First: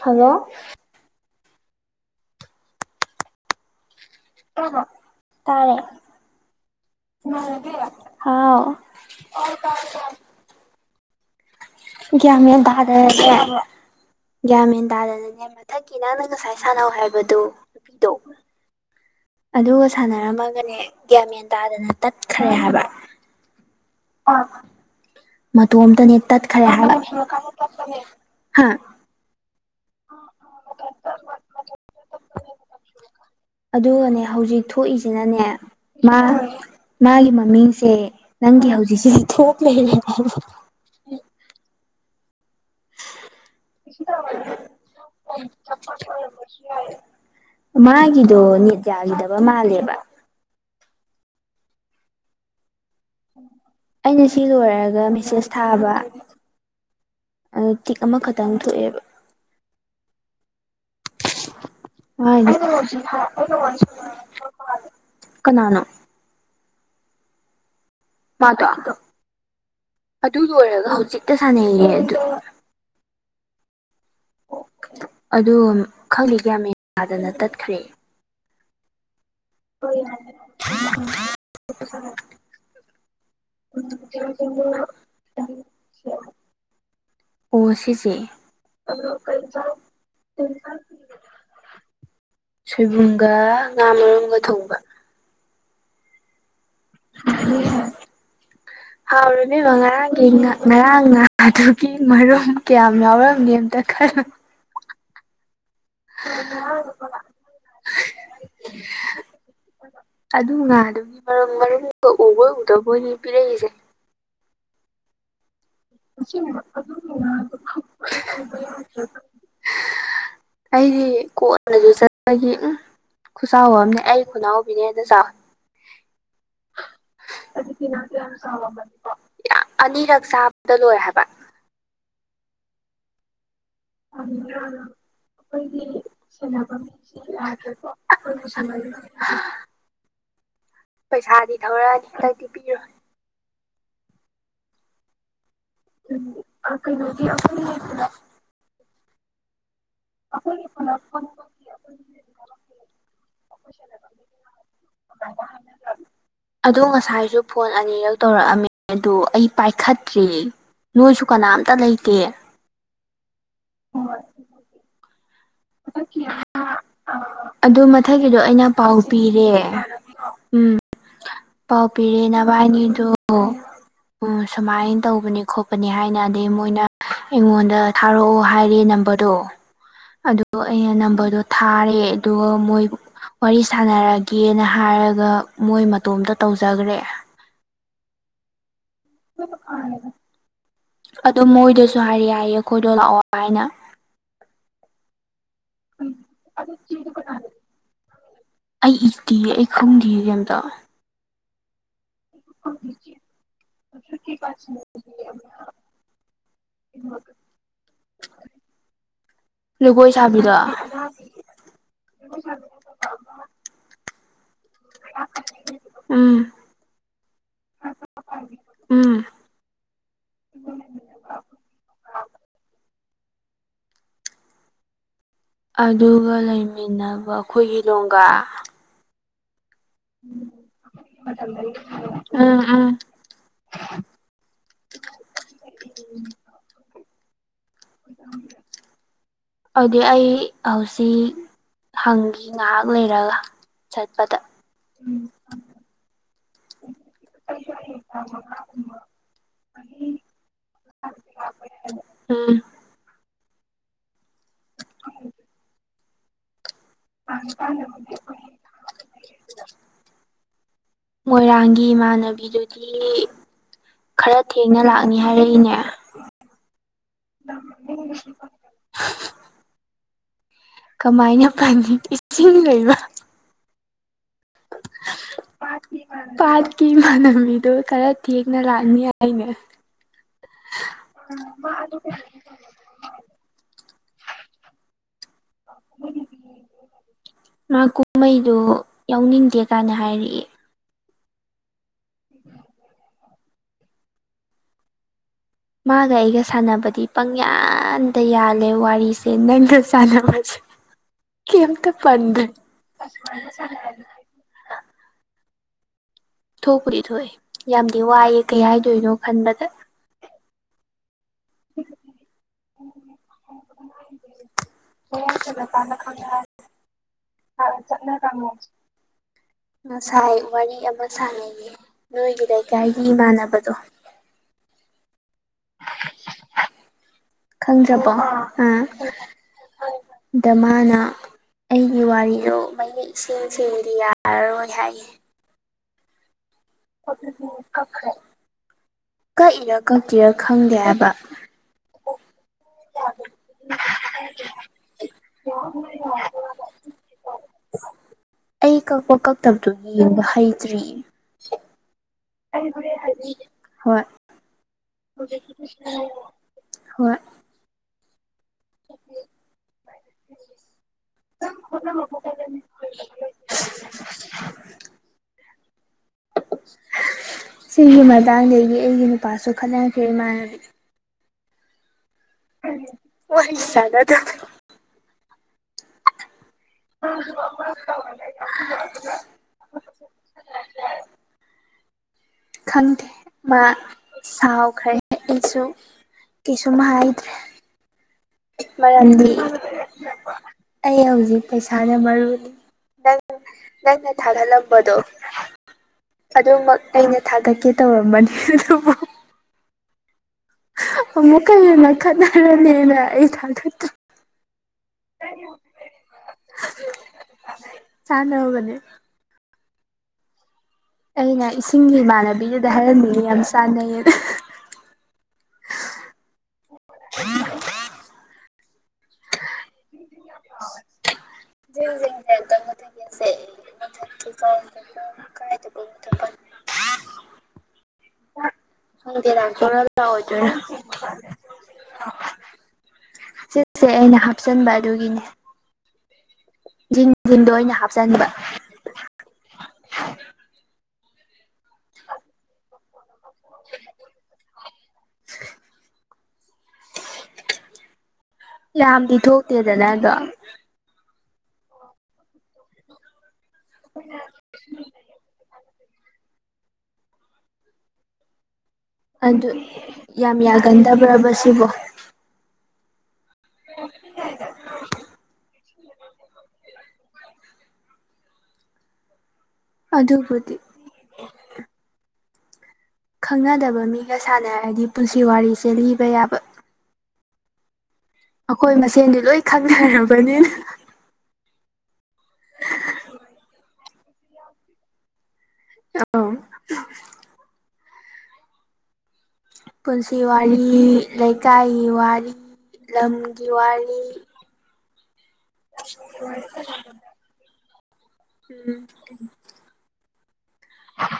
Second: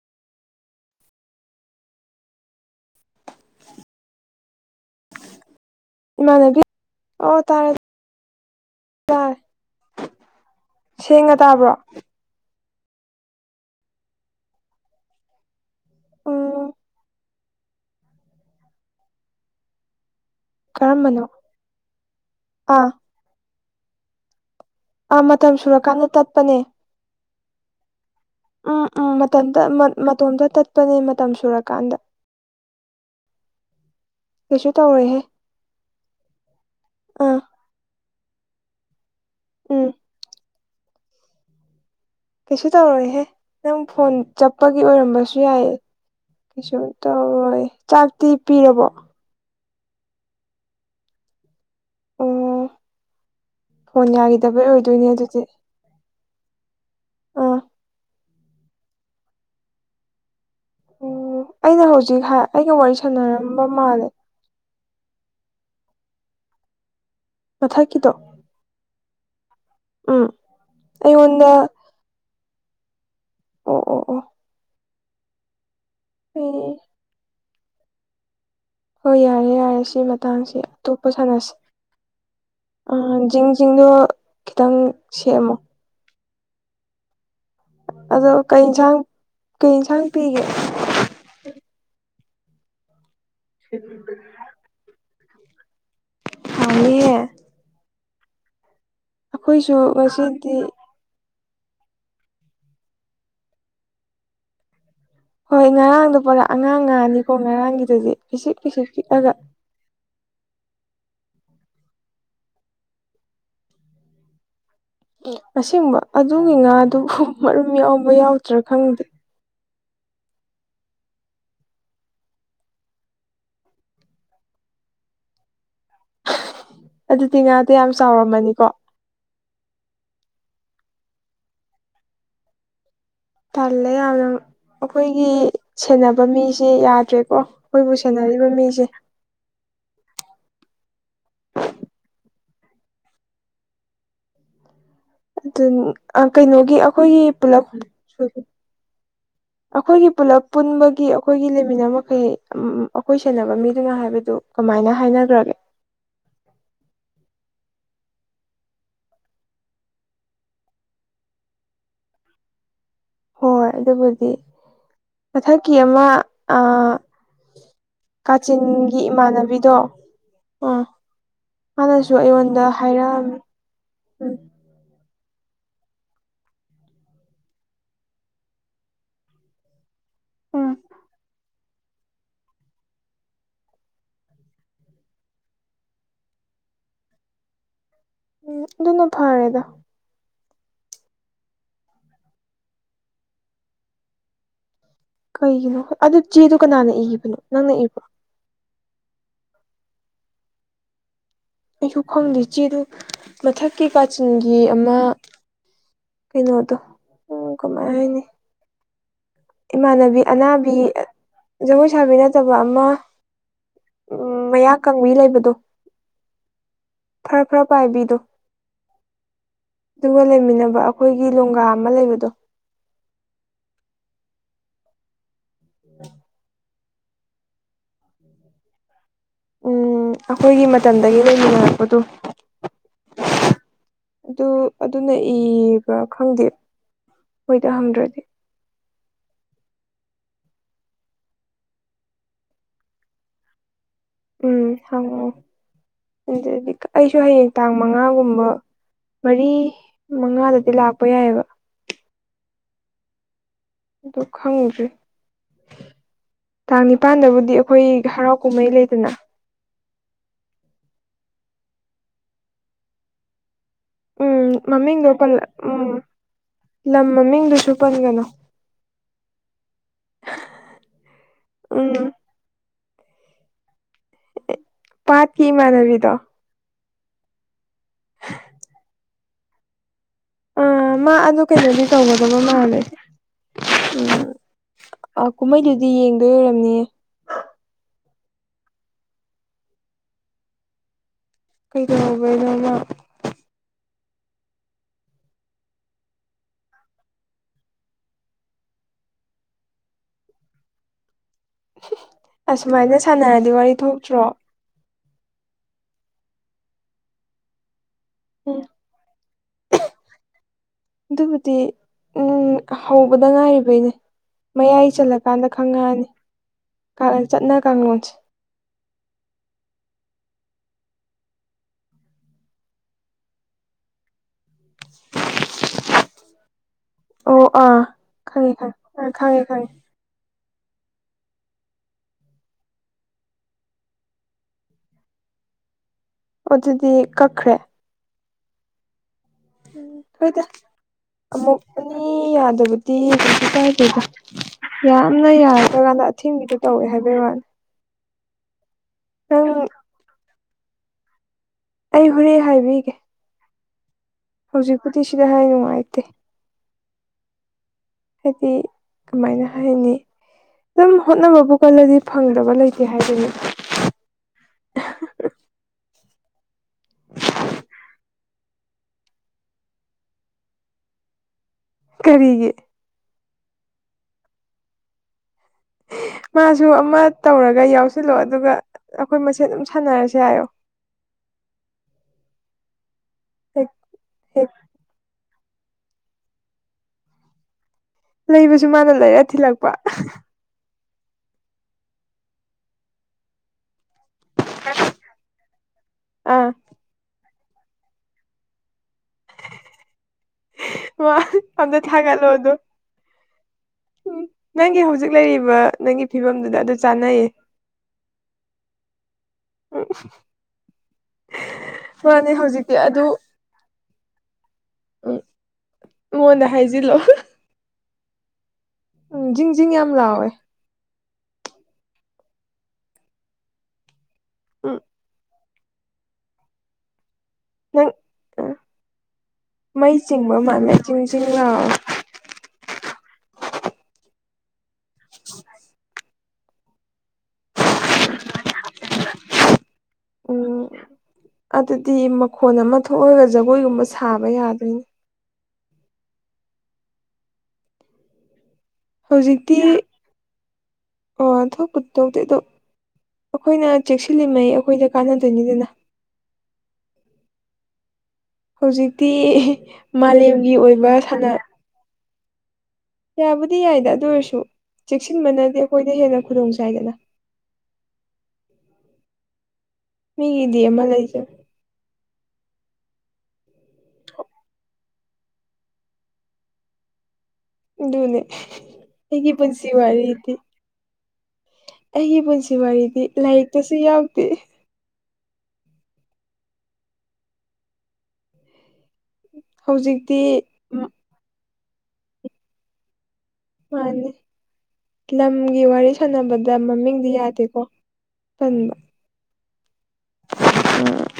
hello ꯑ ꯇꯥꯔꯦ ꯏꯃꯥꯟꯅꯕꯤ ꯑꯣ ꯇꯥꯔꯦ ꯍꯥꯎ ꯇꯥꯔꯦ ꯁꯦꯡꯅ ꯇꯥꯕ꯭ꯔꯣ ꯒ꯭ꯌꯥꯃꯦꯟ ꯇꯥꯗꯔꯅꯦꯦ ꯒ꯭ꯌꯥꯃꯦꯟ ꯇꯥꯗꯅꯦ ꯏꯊꯪꯀꯤ ꯅꯪꯅ ꯉꯁꯥꯏ ꯎꯝ ꯁꯥꯟꯅꯧ ꯍꯥꯏꯕꯗꯨꯣ ꯅꯨꯄꯤꯗꯣ ꯑꯗꯨꯒ ꯁꯥꯟꯅꯔꯝꯃ ꯅꯦ ꯒ꯭ꯌꯥ ꯀꯔꯝꯕꯅꯣ ꯌꯦꯟ ꯇꯥꯗꯅ ꯇꯠꯈ꯭ꯔꯦ ꯍꯥꯏꯕ ꯑꯥ ꯑꯥ ꯃꯇꯝ ꯃ ꯇꯣꯝꯇ ꯁꯨꯔꯀꯥꯟꯗ ꯅꯠ ꯇ ꯇꯠꯄꯅꯦ ꯈꯔꯦ ꯍꯥꯏ ꯍꯥ ꯎꯝ ꯎꯝ ꯃꯇꯝꯇ ꯃꯇꯣꯝꯇ ꯇꯠꯄꯅꯦ ꯃꯇꯝ ꯁꯨꯔꯀꯥꯟꯗ ꯑꯗꯨꯗ ꯑꯅꯦ ꯍꯧꯖꯤꯛ ꯀꯩꯁꯨ ꯇꯧꯔꯣꯏꯍꯦ ꯊꯣꯛꯏꯁꯤꯅꯅꯦ ꯃꯥ ꯃꯥꯒꯤ ꯑꯥ ꯃꯃꯤꯡꯁꯦ ꯅꯪꯒꯤ ꯍꯧꯖꯤꯛꯁꯦ ꯊꯨꯄ ꯃꯍ ꯎꯝ ꯂꯩꯒꯕ ꯀꯩꯁꯨ ꯇꯧꯔꯣꯏꯍꯦ ꯅꯪ ꯐꯣꯟ ꯆꯠꯄꯒꯤ ꯑꯣꯏꯔꯝꯕꯁꯨ ꯌꯥꯏꯌꯦ ꯀꯩꯁꯨꯝ ꯇꯧꯔꯣꯏ ꯆꯥꯛꯇꯤ ꯃꯥꯒꯤꯗꯣ ꯅꯦꯠ ꯄꯤꯔꯕꯣ ꯌꯥꯈꯤꯗꯕ ꯃꯥꯜꯂꯦꯕ ꯑꯣ ꯐꯣꯟ ꯑꯩꯅ ꯁꯤ ꯌꯥꯈꯤꯗꯕꯩ ꯂꯣꯏꯔꯒ ꯑꯣꯏꯗꯣꯏꯅꯦ ꯑꯗꯨꯗꯤ ꯃꯦꯁꯦꯁ ꯊꯥꯕ ꯑꯥ ꯇꯤꯛ ꯑꯃꯈꯛꯇꯪ ꯊꯣꯛꯑꯦꯕ ꯑꯣ ꯑꯩꯅ ꯍꯧꯖꯤꯛ ꯑꯩꯒ ꯋꯥꯔꯤ ꯁꯥꯟꯅꯔꯝꯕ ꯃꯥꯜꯂꯦ [inaudible] ꯀꯅꯥꯅꯣ ꯃꯊꯛꯀꯤꯗꯣ ꯃꯥꯗꯣ ꯑꯗꯣ ꯎꯝ ꯑꯗꯨ ꯂꯣꯏꯔꯒ ꯍꯧꯖꯤꯛꯇ ꯑꯩꯉꯣꯟꯗ ꯁꯥꯟꯅꯩꯌꯦ ꯑꯗꯨꯗ ꯑꯣ ꯑꯣ ꯑꯣ ꯑꯗꯨ ꯈꯪꯗꯦ ꯀꯌꯥ ꯑꯩ ꯌꯥꯗꯅ ꯇꯠꯈ꯭ꯔꯦ ꯍꯣꯏ ꯌꯥꯔꯦ ꯌꯥꯔꯦ ꯁꯤ ꯃꯇꯥꯡꯁꯤ ꯑꯇꯣꯞꯄ ꯁꯥꯟꯅꯁꯤ ꯈꯤꯇꯪ ꯁꯦꯝꯃꯣ ꯑꯣꯁ ꯑꯗꯣ ꯀꯩ ꯏꯟꯁꯥꯡ ꯀꯩ ꯏꯟꯁꯥꯡ ꯄꯤꯒꯦ ꯁꯣꯏꯕꯨꯝꯒ ꯉꯥ ꯃꯔꯨꯝꯒ ꯊꯣꯡꯕ ꯍꯥꯎꯅꯤꯍꯦ ꯍꯥꯎꯔꯅꯦꯣꯏꯕ ꯑꯩꯈꯣꯏꯁꯨ ꯉꯔꯥꯡꯒꯤ ꯉꯁꯤꯗꯤ ꯉꯔꯥꯡ ꯉ ꯑꯗꯨꯒꯤ ꯃꯔꯨꯝ ꯀꯌꯥꯝ ꯌꯥꯎꯔꯝꯒꯦ ꯑꯝꯇ ꯈꯜꯂꯨ ꯍꯣꯏ ꯉꯔꯥꯡꯗꯣ ꯄꯨꯔꯥ ꯑꯉꯥꯡ ꯉꯥꯅꯤꯀꯣ ꯉꯔꯥꯡꯒꯤꯗꯨꯗꯤ ꯐꯤꯁꯤꯛ ꯐꯤꯤꯁ ꯄꯤꯛꯑꯒ ꯑꯗꯨ ꯉꯥꯗꯨꯒꯤ ꯃꯔ ꯃꯔꯨꯝꯗꯨꯒ ꯎꯕ ꯎꯗꯕꯣꯏꯅꯤ ꯄꯤꯔꯛꯏꯁꯦ ꯑꯁꯦꯡꯕ ꯑꯗꯨꯒꯤ ꯉꯥꯗꯨ ꯃꯔꯨꯝ ꯌꯥꯎꯕ ꯌꯥꯎꯗ꯭ꯔꯥ ꯈꯪꯗꯦ ꯑꯩꯗꯤ ꯀꯣꯛꯅꯁꯨ ꯆꯠꯄꯒꯤ ꯎꯝ ꯈꯨꯁꯥꯎꯕ ꯑꯃꯅꯦ ꯑꯩ ꯈꯨꯅꯥꯎꯕꯤꯅꯦꯅ ꯆꯥꯎ ꯑꯗꯨꯗꯤ ꯉꯥꯗꯤ ꯌꯥꯝ ꯆꯥꯎꯔꯝꯃꯅꯤꯀꯣ ꯑꯣ ꯑꯅꯤꯔꯛ ꯆꯥꯕꯗ ꯂꯣꯏꯔꯦ ꯍꯥꯏꯕ ꯇꯜꯂꯦ ꯌꯥꯝꯅ ꯑꯩꯈꯣꯏꯒꯤ ꯁꯦꯟꯅꯕ ꯃꯤꯁꯦ ꯌꯥꯗ꯭ꯔꯦꯀꯣ ꯑꯩꯈꯣꯏꯕꯨ ꯁꯦꯟꯅꯔꯤꯕ ꯃꯤꯁꯦ ꯄꯩꯁꯥꯗꯤ ꯊꯧꯔꯛꯑꯅꯤ ꯍꯈꯤꯇꯛꯇꯤ ꯄꯤꯔꯣꯏ ꯑꯗꯨ ꯀꯩꯅꯣꯒꯤ ꯑꯩꯈꯣꯏꯒꯤ ꯄꯨꯂꯞ ꯑꯩꯈꯣꯏꯒꯤ ꯄꯨꯂꯞ ꯄꯨꯟꯕꯒꯤ ꯑꯩꯈꯣꯏꯒꯤ ꯂꯩꯃꯤꯟꯅ ꯃꯈꯩ ꯑꯩꯈꯣꯏ ꯁꯦꯟꯅꯕ ꯃꯤꯗꯨꯅ ꯍꯥꯏꯕꯗꯨ ꯀꯃꯥꯏꯅ ꯍꯥꯏꯅꯈ꯭ꯔꯒꯦ ꯑꯗꯣ ꯉꯁꯥꯏꯁꯨ ꯐꯣꯟ ꯑꯅꯤꯔꯛ ꯇꯧꯔꯛꯑꯝꯃꯦ ꯑꯗꯣ ꯑꯩ ꯄꯥꯏꯈꯠꯇ꯭ꯔꯤ ꯅꯣꯏꯁꯨ ꯀꯅꯥꯝꯇ ꯂꯩꯇꯦ ꯍꯣꯏ ꯍꯣꯏ ꯑꯗꯨꯕꯨꯗꯤ ꯃꯊꯛꯀꯤ ꯑꯃ ꯑ ꯑꯗꯨ ꯃꯊꯛꯀꯤꯗꯣ ꯑꯩꯅ ꯄꯥꯎ ꯄꯤꯔꯦ ꯎꯝ ꯑꯥ ꯄꯥꯎ ꯃꯥꯅꯁꯨ ꯄꯤꯔꯦ ꯑꯩꯉꯣꯟꯗ ꯅꯚꯅꯤꯗꯣ ꯍꯥꯏꯔꯛꯑꯝꯃꯤ ꯎꯝ ꯁꯃꯥꯏꯅ ꯇꯧꯕꯅꯤ ꯈꯣꯠꯄꯅꯤ ꯍꯥꯏꯅ ꯑꯗꯩ ꯃꯣꯏꯅ ꯑꯩꯉꯣꯟꯗ ꯊꯥꯔꯛꯑꯣ ꯍꯥꯏꯔ ꯅꯝꯕꯔꯗꯣ ꯑꯗ ꯎꯝ ꯑꯩꯅ ꯅꯝꯕꯔꯗꯣ ꯊꯥꯔꯦ ꯑꯗꯨꯒ ꯃꯣꯏ ꯋꯥꯔꯤ ꯁꯥꯟꯅꯔꯒꯦꯅ ꯍꯥꯏꯔꯒ ꯃꯣꯏ ꯃꯇꯣꯝꯇ ꯇꯧꯖꯈ꯭ꯔꯦ ꯎꯝ ꯑꯗꯨꯅ ꯐꯔꯦꯗ ꯑꯗꯨ ꯃꯣꯏꯗꯁꯨ ꯍꯥꯏꯔ ꯌꯥꯏꯌꯦ ꯑꯩꯈꯣꯏꯗꯣ ꯂꯥꯛꯑꯣ ꯍꯥꯏꯅ ꯀꯩꯒꯤꯅꯣ ꯍꯣꯏ ꯑꯗꯨ ꯆꯦꯗꯨ ꯀꯅꯥꯅ ꯏꯕꯅꯣ ꯅꯪꯅ ꯏꯕꯣ ꯑꯩ ꯏꯠꯇꯤ ꯑꯩ ꯈꯣꯡꯗꯦ ꯀꯝꯇ ꯑꯩꯁꯨ ꯈꯪꯗꯦ ꯆꯦꯗꯨ ꯃꯊꯛꯀꯤ ꯀꯥꯆꯤꯟꯒꯤ ꯑꯃ ꯀꯩꯅꯣꯗꯣ ꯎꯝ ꯀꯃꯥꯏ ꯍꯥꯏꯅꯤ ꯖꯒꯣꯏ ꯏꯃꯥꯟꯅꯕꯤ ꯁꯥꯕꯤꯗꯣ ꯑꯅꯥꯕꯤ ꯖꯒꯣꯏ ꯁꯥꯕꯤ ꯅꯠꯇꯕ ꯑꯃ ꯎ ꯃꯌꯥ ꯀꯥꯡꯪꯕꯤ ꯂꯩꯕꯗꯣ ꯎꯝ ꯈꯔ ꯈꯔ ꯄꯥꯏꯕꯤꯗꯣ ꯎꯝ ꯑꯗꯨꯒ ꯂꯩꯃꯤꯟꯅꯕ ꯑꯩꯈꯣꯏꯒꯤ ꯂꯣꯡꯒꯥ ꯑꯃ ꯂꯩꯕꯗꯣ ꯑꯗꯨꯒ ꯂꯩꯃꯤꯟꯅꯕ ꯑꯩꯈꯣꯏꯒꯤ ꯂꯣꯡꯒꯥ ꯎꯝ ꯑꯩꯈꯣꯏꯒꯤ ꯃꯇꯝꯗꯒꯤ ꯂꯩꯃꯤꯟꯅꯔꯛꯄꯗꯣ ꯎꯝ ꯎꯝ ꯑꯗꯨ ꯑꯗꯨꯅ ꯏꯕ ꯈꯪꯗꯦ ꯍꯣꯏꯗꯍꯝꯗ꯭ꯔꯗꯤ ꯑꯗꯨꯗꯤ ꯑꯩ ꯍꯧꯖꯤꯛ ꯍꯪꯈꯤ ꯉꯥꯏꯍꯥꯛ ꯂꯩꯔꯒ ꯆꯠꯄ ꯎꯝ ꯍꯪꯉ ꯑꯗꯨꯗꯤ ꯑꯩꯁꯨ ꯍꯌꯦꯡ ꯇꯥꯡ ꯃꯉꯥꯒꯨꯝꯕ ꯃꯔꯤ ꯃꯉꯥꯗꯗꯤ ꯂꯥꯛꯄ ꯌꯥꯏꯑꯕ ꯎꯝ ꯑ ꯈꯪꯗ꯭ꯔꯤ ꯇꯥꯡ ꯅꯤꯄꯥꯟꯗꯕꯨꯗꯤ ꯑꯩꯈꯣꯏ ꯍꯔꯥꯎ ꯀꯨꯝꯍꯩ ꯂꯩꯗꯅ ꯃꯣꯏꯔꯥꯡꯒꯤ ꯏꯃꯥꯟꯅꯕꯤꯗꯨꯗꯤ ꯈꯔ ꯎꯝ ꯊꯦꯡꯅ ꯃꯃꯤꯡꯗꯣ ꯂꯥꯛꯅꯤ ꯄꯜꯂ ꯍꯥꯏꯔꯛꯏꯅꯦ ꯎꯝ ꯂꯝ ꯃꯃꯤꯡꯗꯨꯁꯨ ꯄꯟꯒꯅꯨ ꯀꯃꯥꯏꯅ ꯐꯪꯉ ꯏꯁꯤꯡ ꯂꯩꯕ ꯄꯥꯠꯀꯤ ꯏꯃꯥꯟꯅꯕꯤꯗꯣ ꯄꯥꯠꯀꯤ ꯃꯥꯅꯝꯗꯨ ꯈꯔ ꯊꯦꯡꯅ ꯂꯥꯛꯅꯤ ꯍꯥ [unintelligible] ꯑꯥ ꯃꯥ ꯑꯗꯨ ꯀꯩꯅꯣꯗꯤ ꯇꯧꯒꯗꯕ ꯃꯥꯜꯂꯁꯦ ꯎꯝ ꯑ ꯀꯨꯝꯍꯩꯗꯨꯗꯤ ꯌꯦꯡꯗꯣꯏꯔꯣꯏꯔꯝꯅꯤꯌꯦ ꯃꯥ ꯀꯨꯝꯍꯩꯗꯨ ꯌꯥꯎꯅꯤꯡꯗꯦ ꯀꯥꯏꯅ ꯍꯥꯏꯔꯛꯏ ꯀꯩꯗꯧꯕꯩꯅꫭ ꯃꯥ ꯃꯥꯒ ꯑꯩꯒ ꯁꯥꯟꯅꯕꯗꯤ ꯄꯪꯌꯥꯟꯗ ꯌꯥꯜꯂꯦ ꯋꯥꯔꯤꯁꯦ ꯅꯪꯒ ꯁꯥꯟꯅꯕꯁꯦ ꯀꯝꯇ ꯄꯟꯗꯦ ꯑꯁꯨꯃꯥꯏꯅ ꯁꯥꯟꯅꯔꯗꯤ ꯋꯥꯔꯤ ꯊꯣꯛꯇ꯭ꯔꯣ ꯊꯣꯛꯄꯨꯗꯤ ꯊꯣꯛꯑꯦ ꯌꯥꯝꯗꯤ ꯋꯥꯏꯑꯦ ꯀꯩ ꯎꯝ ꯍꯥꯏꯗꯣꯏꯅꯣ ꯈꯟꯕꯗ ꯑꯗꯨꯕꯨꯗꯤ ꯎꯝ ꯍꯧꯕꯗ ꯉꯥꯏꯔꯤꯕꯩꯅꯦ ꯃꯌꯥꯏ ꯆꯜꯂ ꯀꯥꯟꯗ ꯈꯪꯉꯛꯑꯅꯤ ꯆꯠ ꯑ ꯆꯠꯅ ꯀꯥꯡꯃꯣ ꯉꯁꯥꯏ ꯋꯥꯔꯤ ꯑꯃ ꯁꯥꯟꯅꯩꯏ ꯅꯣꯏꯒꯤ ꯂꯩꯀꯥꯏꯒꯤ ꯏꯃꯥꯟꯅꯕꯗꯣ ꯑꯣ ꯑꯥ ꯈꯪꯗ꯭ꯔꯄ ꯈꯪꯉꯦ ꯈꯪꯉꯦ ꯑ ꯑꯥ ꯈꯪꯉꯦ ꯈꯪꯉꯦ ꯗ ꯃꯥꯅ ꯑꯩꯒꯤ ꯋꯥꯔꯤꯗꯣ ꯃꯒꯤ ꯏꯁꯤꯡꯁꯤꯡꯗꯤ ꯌꯥꯔꯔꯣꯏ ꯍꯥꯏꯌꯦ ꯑꯗꯨꯗꯤ ꯀꯛꯈ꯭ꯔꯦ ꯈ꯭ꯔꯦ ꯀꯛꯏꯔ ꯀꯛꯀꯔꯥ ꯍꯣꯏꯗ ꯈꯪꯗꯦ ꯍꯥꯏꯕ ꯑꯃꯨꯛ ꯑꯅꯤ ꯌꯥꯗ ꯑꯣꯏ ꯀꯩꯁꯨ ꯀꯥꯏꯗꯦꯗ ꯌꯥꯝꯅ ꯌꯥꯔꯗ꯭ꯔꯀꯥꯟꯗ ꯑꯊꯤꯡꯕꯤꯗꯣ ꯇꯧꯋꯦ ꯍꯥꯏꯕꯩꯒꯤ ꯋꯥꯅꯤ ꯑꯩ ꯀꯛꯄ ꯅꯪ ꯀꯛꯇꯕꯗꯨ ꯌꯦꯡꯕ ꯍꯩꯇ꯭ꯔꯤ ꯑꯩ ꯍꯣꯔ ꯍꯥꯏꯕꯤꯒꯦ ꯍꯥꯏꯗꯤ ꯍꯧꯖꯤꯛꯄꯨꯗꯤ ꯁꯤꯗ ꯍꯥꯏ ꯅꯨꯡꯉꯥꯏꯇꯦ ꯍꯣꯏ ꯍꯥꯏꯗꯤ ꯀꯃꯥꯏꯅ ꯍꯥꯏꯅꯤ ꯑꯗꯨꯝ ꯍꯣꯠꯅꯕꯕꯨ ꯀꯜꯂꯗꯤ ꯐꯪꯗ꯭ꯔꯕ ꯂꯩꯇꯦ ꯍꯥꯏꯗꯨꯅꯤ [inaudible] ꯁꯤꯒꯤ ꯃꯇꯥꯡꯗꯒꯤ ꯑꯩꯒꯤ ꯅꯨꯄꯥꯁꯨ ꯈꯠꯅꯈ꯭ꯔꯦ ꯏꯃꯥꯟꯅꯕꯤ ꯀꯔꯤꯒꯤ ꯋꯥꯔꯤ ꯁꯥꯟꯅꯗꯕꯩ ꯃꯥꯁꯨ ꯑꯃ ꯇꯧꯔꯒ ꯌꯥꯎꯁꯤꯜꯂꯣ ꯑꯗꯨꯒ ꯑꯩꯈꯣꯏ ꯃꯁꯦ ꯑꯗꯨꯝ ꯁꯥꯟꯅꯔꯁ ꯍꯥꯏꯌꯣ ꯈꯪꯗꯦ ꯃꯥ ꯍꯦꯛ ꯍꯦꯛ ꯁꯥꯎꯈ꯭ꯔꯦ ꯑꯩꯁꯨ ꯀꯩꯁꯨꯝ ꯍꯥꯏꯗ꯭ꯔꯦ ꯂꯩꯕꯁꯨ ꯃꯥꯅ ꯂꯩꯔꯦ ꯃꯔꯝꯗꯤ ꯊꯤꯜꯂꯛꯄ ꯑꯩ ꯍꯧꯖꯤꯛ ꯄꯩꯁꯥꯅ ꯃꯔꯨꯅꯤ ꯅꯪ ꯅꯪꯅ ꯊꯥꯒꯠꯂꯝꯕꯗꯣ ꯑꯥ ꯑꯗꯨꯃꯛ ꯑꯩꯅ ꯊꯥꯒꯠꯀꯦ ꯇꯧꯔꯝꯃꯅꯤ ꯑꯗꯨꯕꯨ ꯃꯥ ꯑꯨꯛꯀꯩ ꯑꯝꯇ ꯃ ꯊꯥꯒꯠꯂꯣ ꯑꯗꯣ ꯈꯠꯅꯔꯅꯦꯅ ꯑꯩ ꯊꯥꯒꯠꯇ ꯎꯝ ꯅꯪꯒꯤ ꯍꯧꯖꯤꯛ ꯂꯩꯔꯤꯕ ꯅꯪꯒꯤ ꯐꯤꯕꯝꯗꯨꯗ ꯑꯗꯨ ꯆꯥꯟꯅꯩꯌꯦ ꯆꯥꯅ ꯃꯅꯤ ꯎꯝ ꯑꯩꯅ ꯏꯁꯤꯡꯒꯤ ꯃꯥꯅꯦ ꯏꯃꯥꯟꯅꯕꯤꯗꯨꯗ ꯍꯧꯖꯤꯛꯇꯤ ꯑꯗꯨ ꯍꯥꯏꯍꯟꯅꯤꯡꯉ ꯌꯥꯝ ꯆꯥꯟꯅꯩ ꯑꯗ ꯎꯝ ꯃꯉꯣꯟꯗ ꯍꯥꯏꯖꯤꯜꯂꯣ ꯎꯝ ꯖꯤꯡ ꯖꯤꯡ ꯌꯥꯝ ꯂꯥꯎꯋꯦ ꯖ ꯃ ꯊꯁꯦ ꯃ ꯊ ꯎꯝ ꯀꯀ [unintelligible] ꯀꯥꯏꯗ ꯊ ꯅꯪ ꯃꯩ ꯆꯤꯡꯕ [unintelligible] ꯃꯥꯜꯂꯦ ꯖꯤꯡ ꯖꯤꯡ ꯂꯥꯎꯋꯦ [unintelligible] ꯁꯤꯁꯦ ꯑꯩꯅ ꯍꯥꯞꯆꯤꯟꯕ ꯑꯗꯨꯒꯤꯅꯦ ꯖꯤꯟ ꯖꯤꯟꯗꯣ ꯑ ꯑꯣꯏꯅ ꯍꯥꯞꯆꯟꯕ ꯎꯝ ꯑꯗꯨꯗꯤ ꯃꯈꯣꯟ ꯑꯃ ꯊꯣꯛꯑꯒ ꯖꯒꯣꯏꯒꯨꯝꯕ ꯁꯥꯕ ꯌꯥꯗꯣꯏꯅꯦ ꯌꯥꯝꯗꯤ ꯍꯧꯖꯤꯛꯇꯤ ꯊꯣꯛꯇꯦꯗꯅꯗꫭ ꯑꯣ ꯊꯣꯛꯄꯗꯤ ꯊꯣꯛꯇꯦ ꯑꯗꯣ ꯑꯩꯈꯣꯏꯅ ꯆꯦꯛꯁꯤꯜꯂꯤꯉꯩ ꯑꯩꯈꯣꯏꯗ ꯀꯥꯟꯅꯗꯣꯏꯅꯤꯗꯅ ꯍꯧꯖꯤꯛꯇꯤ ꯑꯗꯨ ꯌꯥꯝ ꯃꯥꯂꯦꯝꯒꯤ ꯑꯣꯏꯕ ꯁꯅ ꯌꯥꯒꯟꯗꯕ꯭ꯔꯕ ꯁꯤꯕꯣ ꯌꯥꯕꯨꯗꯤ ꯌꯥꯏꯗ ꯑꯗꯨ ꯑꯣꯏꯔꯁꯨ ꯆꯦꯛꯁꯤꯟꯕꯅꯗꯤ ꯑꯩꯈꯣꯏꯗ ꯍꯦꯟꯅ ꯈꯨꯗꯣꯡ ꯆꯥꯏꯗꯅ ꯑꯗꯨꯕꯨꯗꯤ ꯃꯤꯒꯤꯗꯤꯑ ꯃ ꯂꯩ ꯑꯩ ꯈꯪꯅꯗꯕ ꯃꯤꯒ ꯁꯥꯟꯅ ꯍꯥꯏꯔꯗꯤ ꯄꯨꯟꯁꯤ ꯋꯥꯔꯤꯁꯦ ꯂꯤꯕ ꯌꯥꯕ ꯑꯗꯨꯅꯦ ꯑꯩꯈꯣꯏ ꯃꯁꯦꯟꯗꯤ ꯑꯩꯒꯤ ꯂꯣꯏ ꯄꯨꯟꯁꯤ ꯋꯥꯔꯤꯗꯤ ꯈꯪꯅꯔꯕꯅꯤꯅ ꯑꯩꯒꯤ ꯄꯨꯟꯁꯤ ꯋꯥꯔꯤꯗꯤ ꯂꯥꯏꯔꯤꯛꯇꯁꯨ ꯌꯥꯎꯗꯦ ꯑ ꯍꯧꯖꯤꯛꯇꯤ ꯄꯨꯟꯁꯤ ꯋꯥꯔꯤ ꯂꯩꯀꯥꯏꯒꯤ ꯋꯥꯔꯤ ꯂꯝꯒꯤ ꯋꯥꯔꯤ ꯃꯥꯅꯦ ꯂꯝꯒꯤ ꯋꯥꯔꯤ ꯁꯥꯟꯅꯕꯗ ꯃꯃꯤꯡꯗꯤ ꯌꯥꯗꯦꯀꯣ ꯇꯟꯕ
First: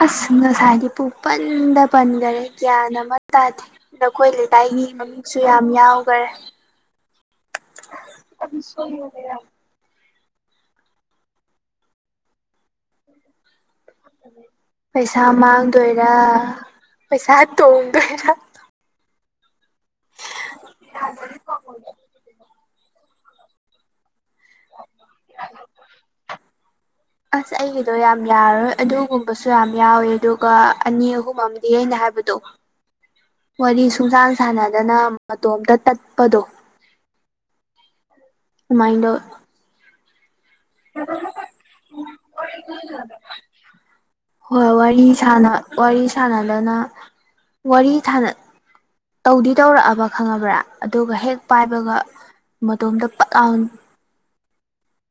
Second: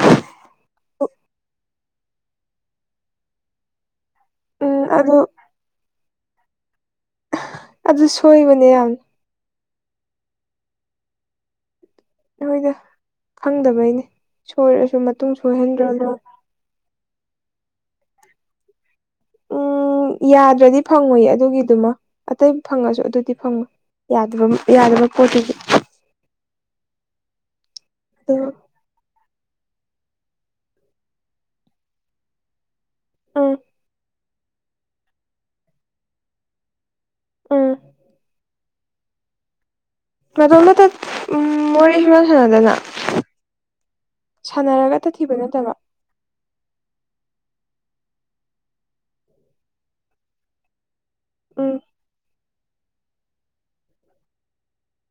ꯑꯁ ꯉꯁꯥꯏꯗꯤ ꯄꯨꯡꯄꯟꯗ ꯄꯟꯈꯔꯦ ꯒ꯭ꯌꯥꯟ ꯑꯃ ꯇꯥꯗꯦ ꯑꯗ ꯑꯩꯈꯣꯏ ꯎꯝ ꯂꯩꯀꯥꯏꯒꯤ ꯑꯗꯨ ꯃꯃꯤꯡꯁꯨ ꯌꯥꯝ ꯌꯥꯎꯈꯔꯦ ꯑꯗꯨ ꯁꯣꯏꯕꯅꯦ ꯌꯥꯝ ꯅꯣꯏꯗ ꯈꯪꯗꯕꯩꯅꯤ ꯁꯣꯏꯔꯁꯨ ꯄꯩꯁꯥ ꯃꯇꯨꯡ ꯃꯥꯡꯗꯣꯏꯔꯥ ꯁꯣꯏꯍꯟꯗ꯭ꯔꯗ꯭ꯔꯣ ꯄꯩꯁꯥ ꯇꫭꯡꯗꯔ ꯎꯝ ꯌꯥꯗ꯭ꯔꯗꯤ ꯐꯪꯉꯣꯏꯏ ꯑꯗꯨꯒꯤꯗꯨꯃ ꯑꯇꯩ ꯐꯪꯉꯁꯨ ꯑꯗꯨꯗꯤ ꯐꯪꯉꯣꯏ ꯌꯥꯗꯕ ꯌꯥꯗꯕ ꯄꯣꯠꯇꯨꯗꯤ ꯑꯁ ꯑꯩꯒꯤꯗꯣ ꯌꯥꯝ ꯑꯗꯨꯒ ꯌꯥꯔꯣꯏ ꯑꯗꯨꯒꯨꯝꯕꯁꯨ ꯌꯥꯝ ꯌꯥꯎꯋꯦ ꯑꯗꯨꯒ ꯑꯅꯤ ꯑꯍꯨꯝ ꯑꯃꯗꯤ ꯑꯩꯅ ꯍꯥꯏꯕꯗꯣ ꯎꯝ ꯋꯥꯔꯤ ꯁꯨꯡꯁꯥꯡ ꯁꯥꯟꯅꯗꯅ ꯃꯇꯣꯝꯇ ꯇꯠꯄꯗꯣ ꯎꯝ ꯃꯥꯏꯟꯗ [unintelligible] ꯎ ꯃꯣꯏ ꯍ ꯍꯣꯏ ꯁꯥꯟꯅꯔꯒ ꯋꯥꯔꯤ ꯇꯠꯊꯤꯕ ꯁꯅ ꯅꯠꯇꯕ ꯋꯥꯔꯤ ꯁꯥꯟꯅꯗꯅ ꯋꯥꯔꯤ ꯁ ꯇꯧꯗꯤ ꯇꯧꯔꯛꯑꯕ ꯈꯪꯉꯕ꯭ꯔꯥ ꯑꯗꯨꯒ ꯍꯦꯛ ꯎꯝ ꯄꯥꯏꯕꯒ ꯃꯇꯣꯝꯇ ꯄꯥꯠ ꯂꯥꯎ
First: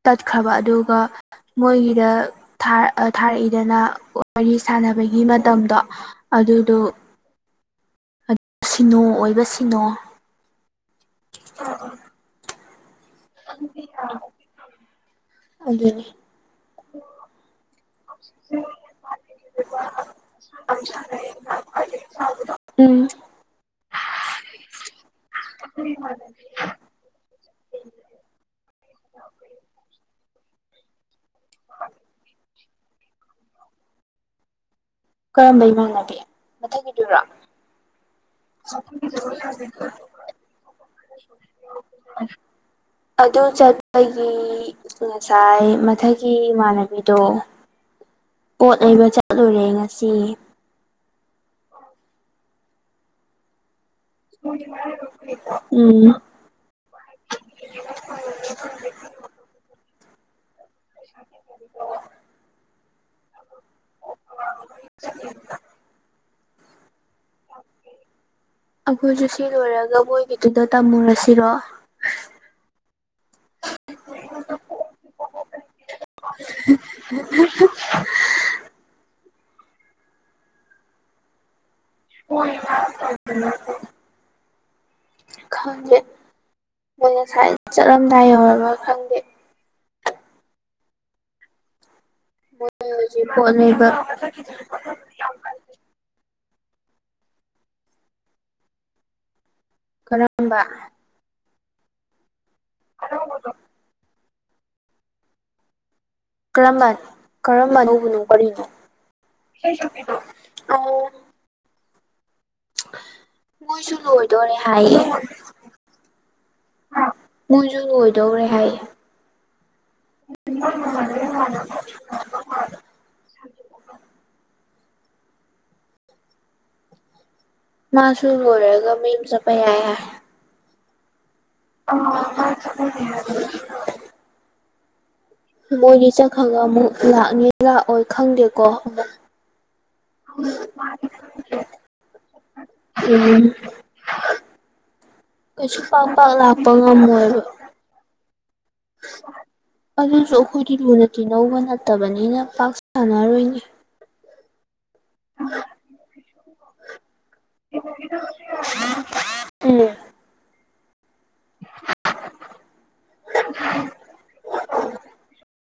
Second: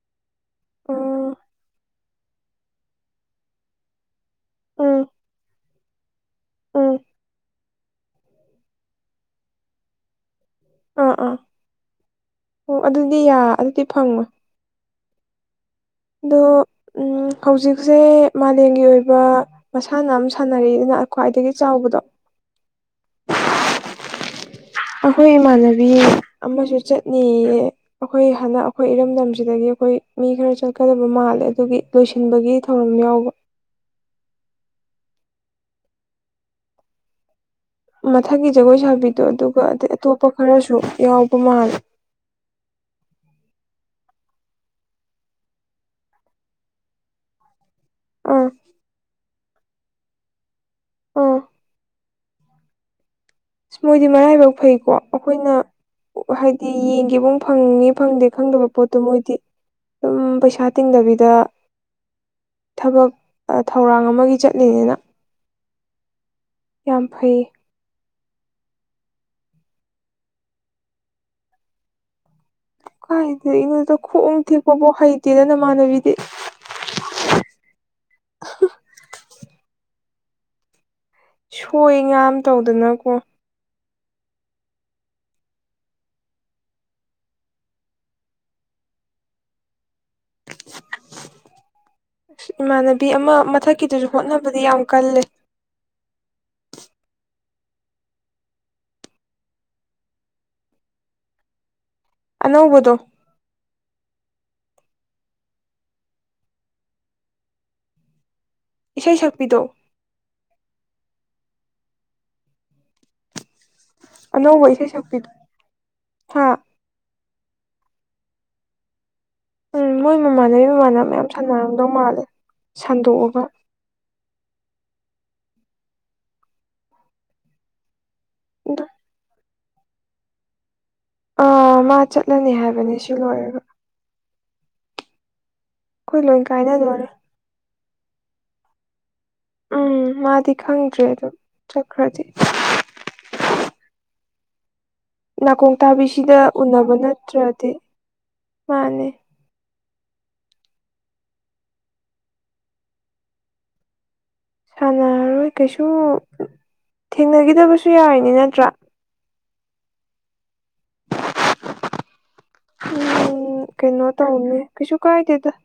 ꯇꯠꯈ꯭ꯔꯕ ꯑꯗꯨꯒ ꯎꯝ ꯃꯣꯏꯒꯤꯗ ꯊꯥꯔꯛꯏꯗꯅ ꯋꯥꯔꯤ ꯎꯝ ꯁꯥꯟꯅꯕꯒꯤ ꯃꯇꯝꯗꯣ ꯑꯗꯨꯗꯣ ꯎꯝ ꯁꯤꯅꯣ ꯑꯣꯏꯕ ꯁꯤꯅꯣ ꯑꯥ ꯑꯥ ꯑꯣ ꯑꯗꯨꯗꯤ ꯌꯥ ꯑꯗꯨꯗꯤ ꯐꯪꯉꯣꯏ ꯑꯗꯨꯅꯤ ꯑꯗꯣ ꯍꯧꯖꯤꯛꯁꯦ ꯃꯥꯂꯦꯝꯒꯤ ꯑꯣꯏꯕ ꯃꯁꯥꯟꯅ ꯑꯃꯝ ꯁꯥꯟꯅꯔꯤꯅ ꯈ꯭ꯋꯥꯏꯗꯒꯤ ꯆꯥꯎꯕꯗꯣ ꯎꯝ ꯑꯩꯈꯣꯏ ꯏꯃꯥꯟꯅꯕꯤ ꯑꯃꯁꯨ ꯆꯠꯅꯤꯌꯦ ꯑꯩꯈꯣꯏ ꯍꯟꯅꯛ ꯑꯩꯈꯣꯏ ꯏꯔꯝꯗꯝꯁꯤꯗꯒꯤ ꯑꯩꯈꯣꯏ ꯃꯤ ꯈꯔ ꯆꯠꯀꯗꯕ ꯃꯥꯜꯂꯦ ꯑꯗꯨꯒꯤ ꯂꯣꯏꯁꯤꯟꯕꯒꯤ ꯊꯧꯔꯝ ꯌꯥꯎꯕ ꯀꯔꯝꯕ ꯏꯃꯥꯟꯅꯕꯤ ꯃꯊꯪꯒꯤꯗꯨꯔꯣ ꯃꯊꯛꯀꯤ ꯖꯒꯣꯏ ꯁꯥꯕꯤꯗꯣ ꯑꯗꯨꯒ ꯑꯗꯩ ꯑꯇꯣꯞꯄ ꯈꯔꯁꯨ ꯌꯥꯎꯕ ꯃꯥꯜꯂꯦ ꯑ ꯑꯗꯨ ꯆꯠꯄꯒꯤ ꯉꯁꯥꯏ ꯃꯊꯛꯒꯤ ꯏꯃꯥꯟꯅꯕꯤꯗꯣ ꯑꯥ ꯄꯣꯠ ꯂꯩꯕ ꯆꯠꯂꯨꯔꯦ ꯉꯁꯤ ꯎꯝ ꯃꯣꯏꯗꯤ ꯃꯔꯥꯏꯕꯛ ꯐꯩꯀꯣ ꯑꯩꯈꯣꯏꯅ ꯎꯝ ꯍꯥꯏ ꯌꯦꯡꯒꯦꯕ ꯐꯪꯉꯦ ꯐꯪꯗꯦ ꯈꯪꯗꯕ ꯄꯣꯠꯇꯣ ꯃꯣꯏꯗꯤ ꯑꯗꯨꯝ ꯄꯩꯁꯥ ꯇꯤꯡꯗꯕꯤꯗ ꯗ ꯊꯕꯛ ꯊꯧꯔꯥꯡ ꯑꯃꯒꯤ ꯆꯠꯂꯤꯅꯤꯅ ꯌꯥꯝ ꯐꯩ ꯑꯩꯈꯣꯏꯁꯨ ꯁꯤ ꯂꯣꯏꯔꯒ ꯃꯣꯏꯒꯤꯗꯨꯗ ꯇꯝꯃꯨꯔꯁꯤꯔꯣ ꯀꯥꯏꯗꯩ ꯅꫭꯗ ꯈꯣꯡ ꯊꯦꯛꯄꯐꯥꯎ ꯍꯩꯇꯦꯗ ꯅꯃꯥꯟꯅꯕꯤꯗꯤ [unintelligible] ꯁꯣꯏ ꯉꯥꯝ ꯇꯧꯗꯅꯀꯣ [unintelligible] ꯈꯪꯗꯦ ꯃꯣꯏ ꯉꯁꯥꯏ ꯆꯠꯂꯝꯗꯥꯏ ꯌꯧꯔꯒ ꯈꯪꯗꯦ ꯑꯁ ꯃꯣꯏ ꯏꯃꯥꯟꯅꯕꯤ ꯍꯧꯖꯤꯛ ꯑꯃ ꯄꯣꯠ ꯂꯩꯕ ꯃꯊꯛꯀꯤꯗꯨꯁꯨ ꯍꯣꯠꯅꯕꯗꯤ ꯌꯥꯝ ꯀꯜꯂꯦ ꯀꯔꯝꯕ ꯑꯅꯧꯕꯗꯣ ꯀꯔꯝꯕ ꯀꯔꯝꯕ ꯑꯅꯧꯕꯨꯅꯣ ꯀꯔꯤꯅꯣ ꯏꯁꯩ ꯁꯛꯄꯤꯗꯣ [unintelligible] ꯃꯣꯏꯁꯨ ꯂꯣꯏꯗꯣꯔꯦ ꯑꯅꯧꯕ ꯏꯁꯩ ꯍꯥꯏꯌꯦ ꯁꯛꯄꯤꯗꯣ ꯍꯥ ꯃꯣꯏꯁꯨ ꯂꯣꯏꯗꯧꯔꯦ ꯍꯥꯏꯌꯦ ꯎꯝ ꯃꯣꯏ ꯃꯃꯥꯟꯅꯕꯤ ꯃꯃꯥꯟꯅꯕ ꯃꯌꯥꯝ ꯁꯥꯟꯅꯔꯝꯗꯧ ꯃꯥꯜꯂꯦ ꯁꯟꯗꯣꯛꯑꯒ ꯃꯥꯁꯨ ꯑꯗꯣ ꯂꯣꯏꯔꯒ ꯃꯌꯨꯝ ꯆꯠꯄ ꯌꯥꯏ ꯍꯥꯏ ꯑ ꯃꯥ ꯆꯠꯂꯅꯤ ꯍꯥꯏꯕꯅꯦ ꯁꯤ ꯂꯣꯏꯔꯒ ꯃꯣꯏꯗꯤ ꯑꯩꯈꯣꯏ ꯂꯣꯏ ꯆꯠꯈ꯭ꯔꯒ ꯑꯃꯨꯛ ꯀꯥꯏꯅꯗꯣꯔꯦ ꯂꯥꯛꯅꯤ ꯂꯥꯛꯑꯣꯏ ꯈꯪꯗꯦꯀꯣ ꯎꯝ ꯃꯥꯗꯤ ꯈꯪꯗ꯭ꯔꯦ ꯑꯗꯨꯝ ꯆꯠꯈ꯭ꯔꯗꯤ ꯎꯝ ꯅꯥꯀꯣꯡ ꯀꯩꯁꯨ ꯄꯥꯛ ꯄꯥꯛ ꯊꯥꯕꯤꯁꯤꯗ ꯂꯥꯛꯄ ꯎꯅꯕ ꯉꯝꯃꯣꯏꯕ ꯅꯠꯇ꯭ꯔꯗꯤ ꯃꯥꯅꯦ ꯑꯗꯨꯁꯨ ꯑꯩꯈꯣꯏꯗꯤ ꯂꯨꯅ ꯇꯤꯟꯅꯧꯕ ꯅꯠꯇꯕꯅꯤꯅ ꯄꯥꯛ ꯁꯥꯟꯅꯔꯣꯏꯅꯤ ꯁꯥꯟꯅꯔꯔꯣꯏ ꯀꯩꯁꯨ ꯊꯦꯡꯅꯈꯤꯗꯕꯁꯨ ꯌꯥꯔꯤꯅꯤ ꯅꯠꯇ꯭ꯔꯥ ꯎꯝ ꯎꯝ ꯀꯩꯅꯣ ꯇꯧ ꯀꯩꯁꯨ ꯀꯥꯏꯗꯦꯗ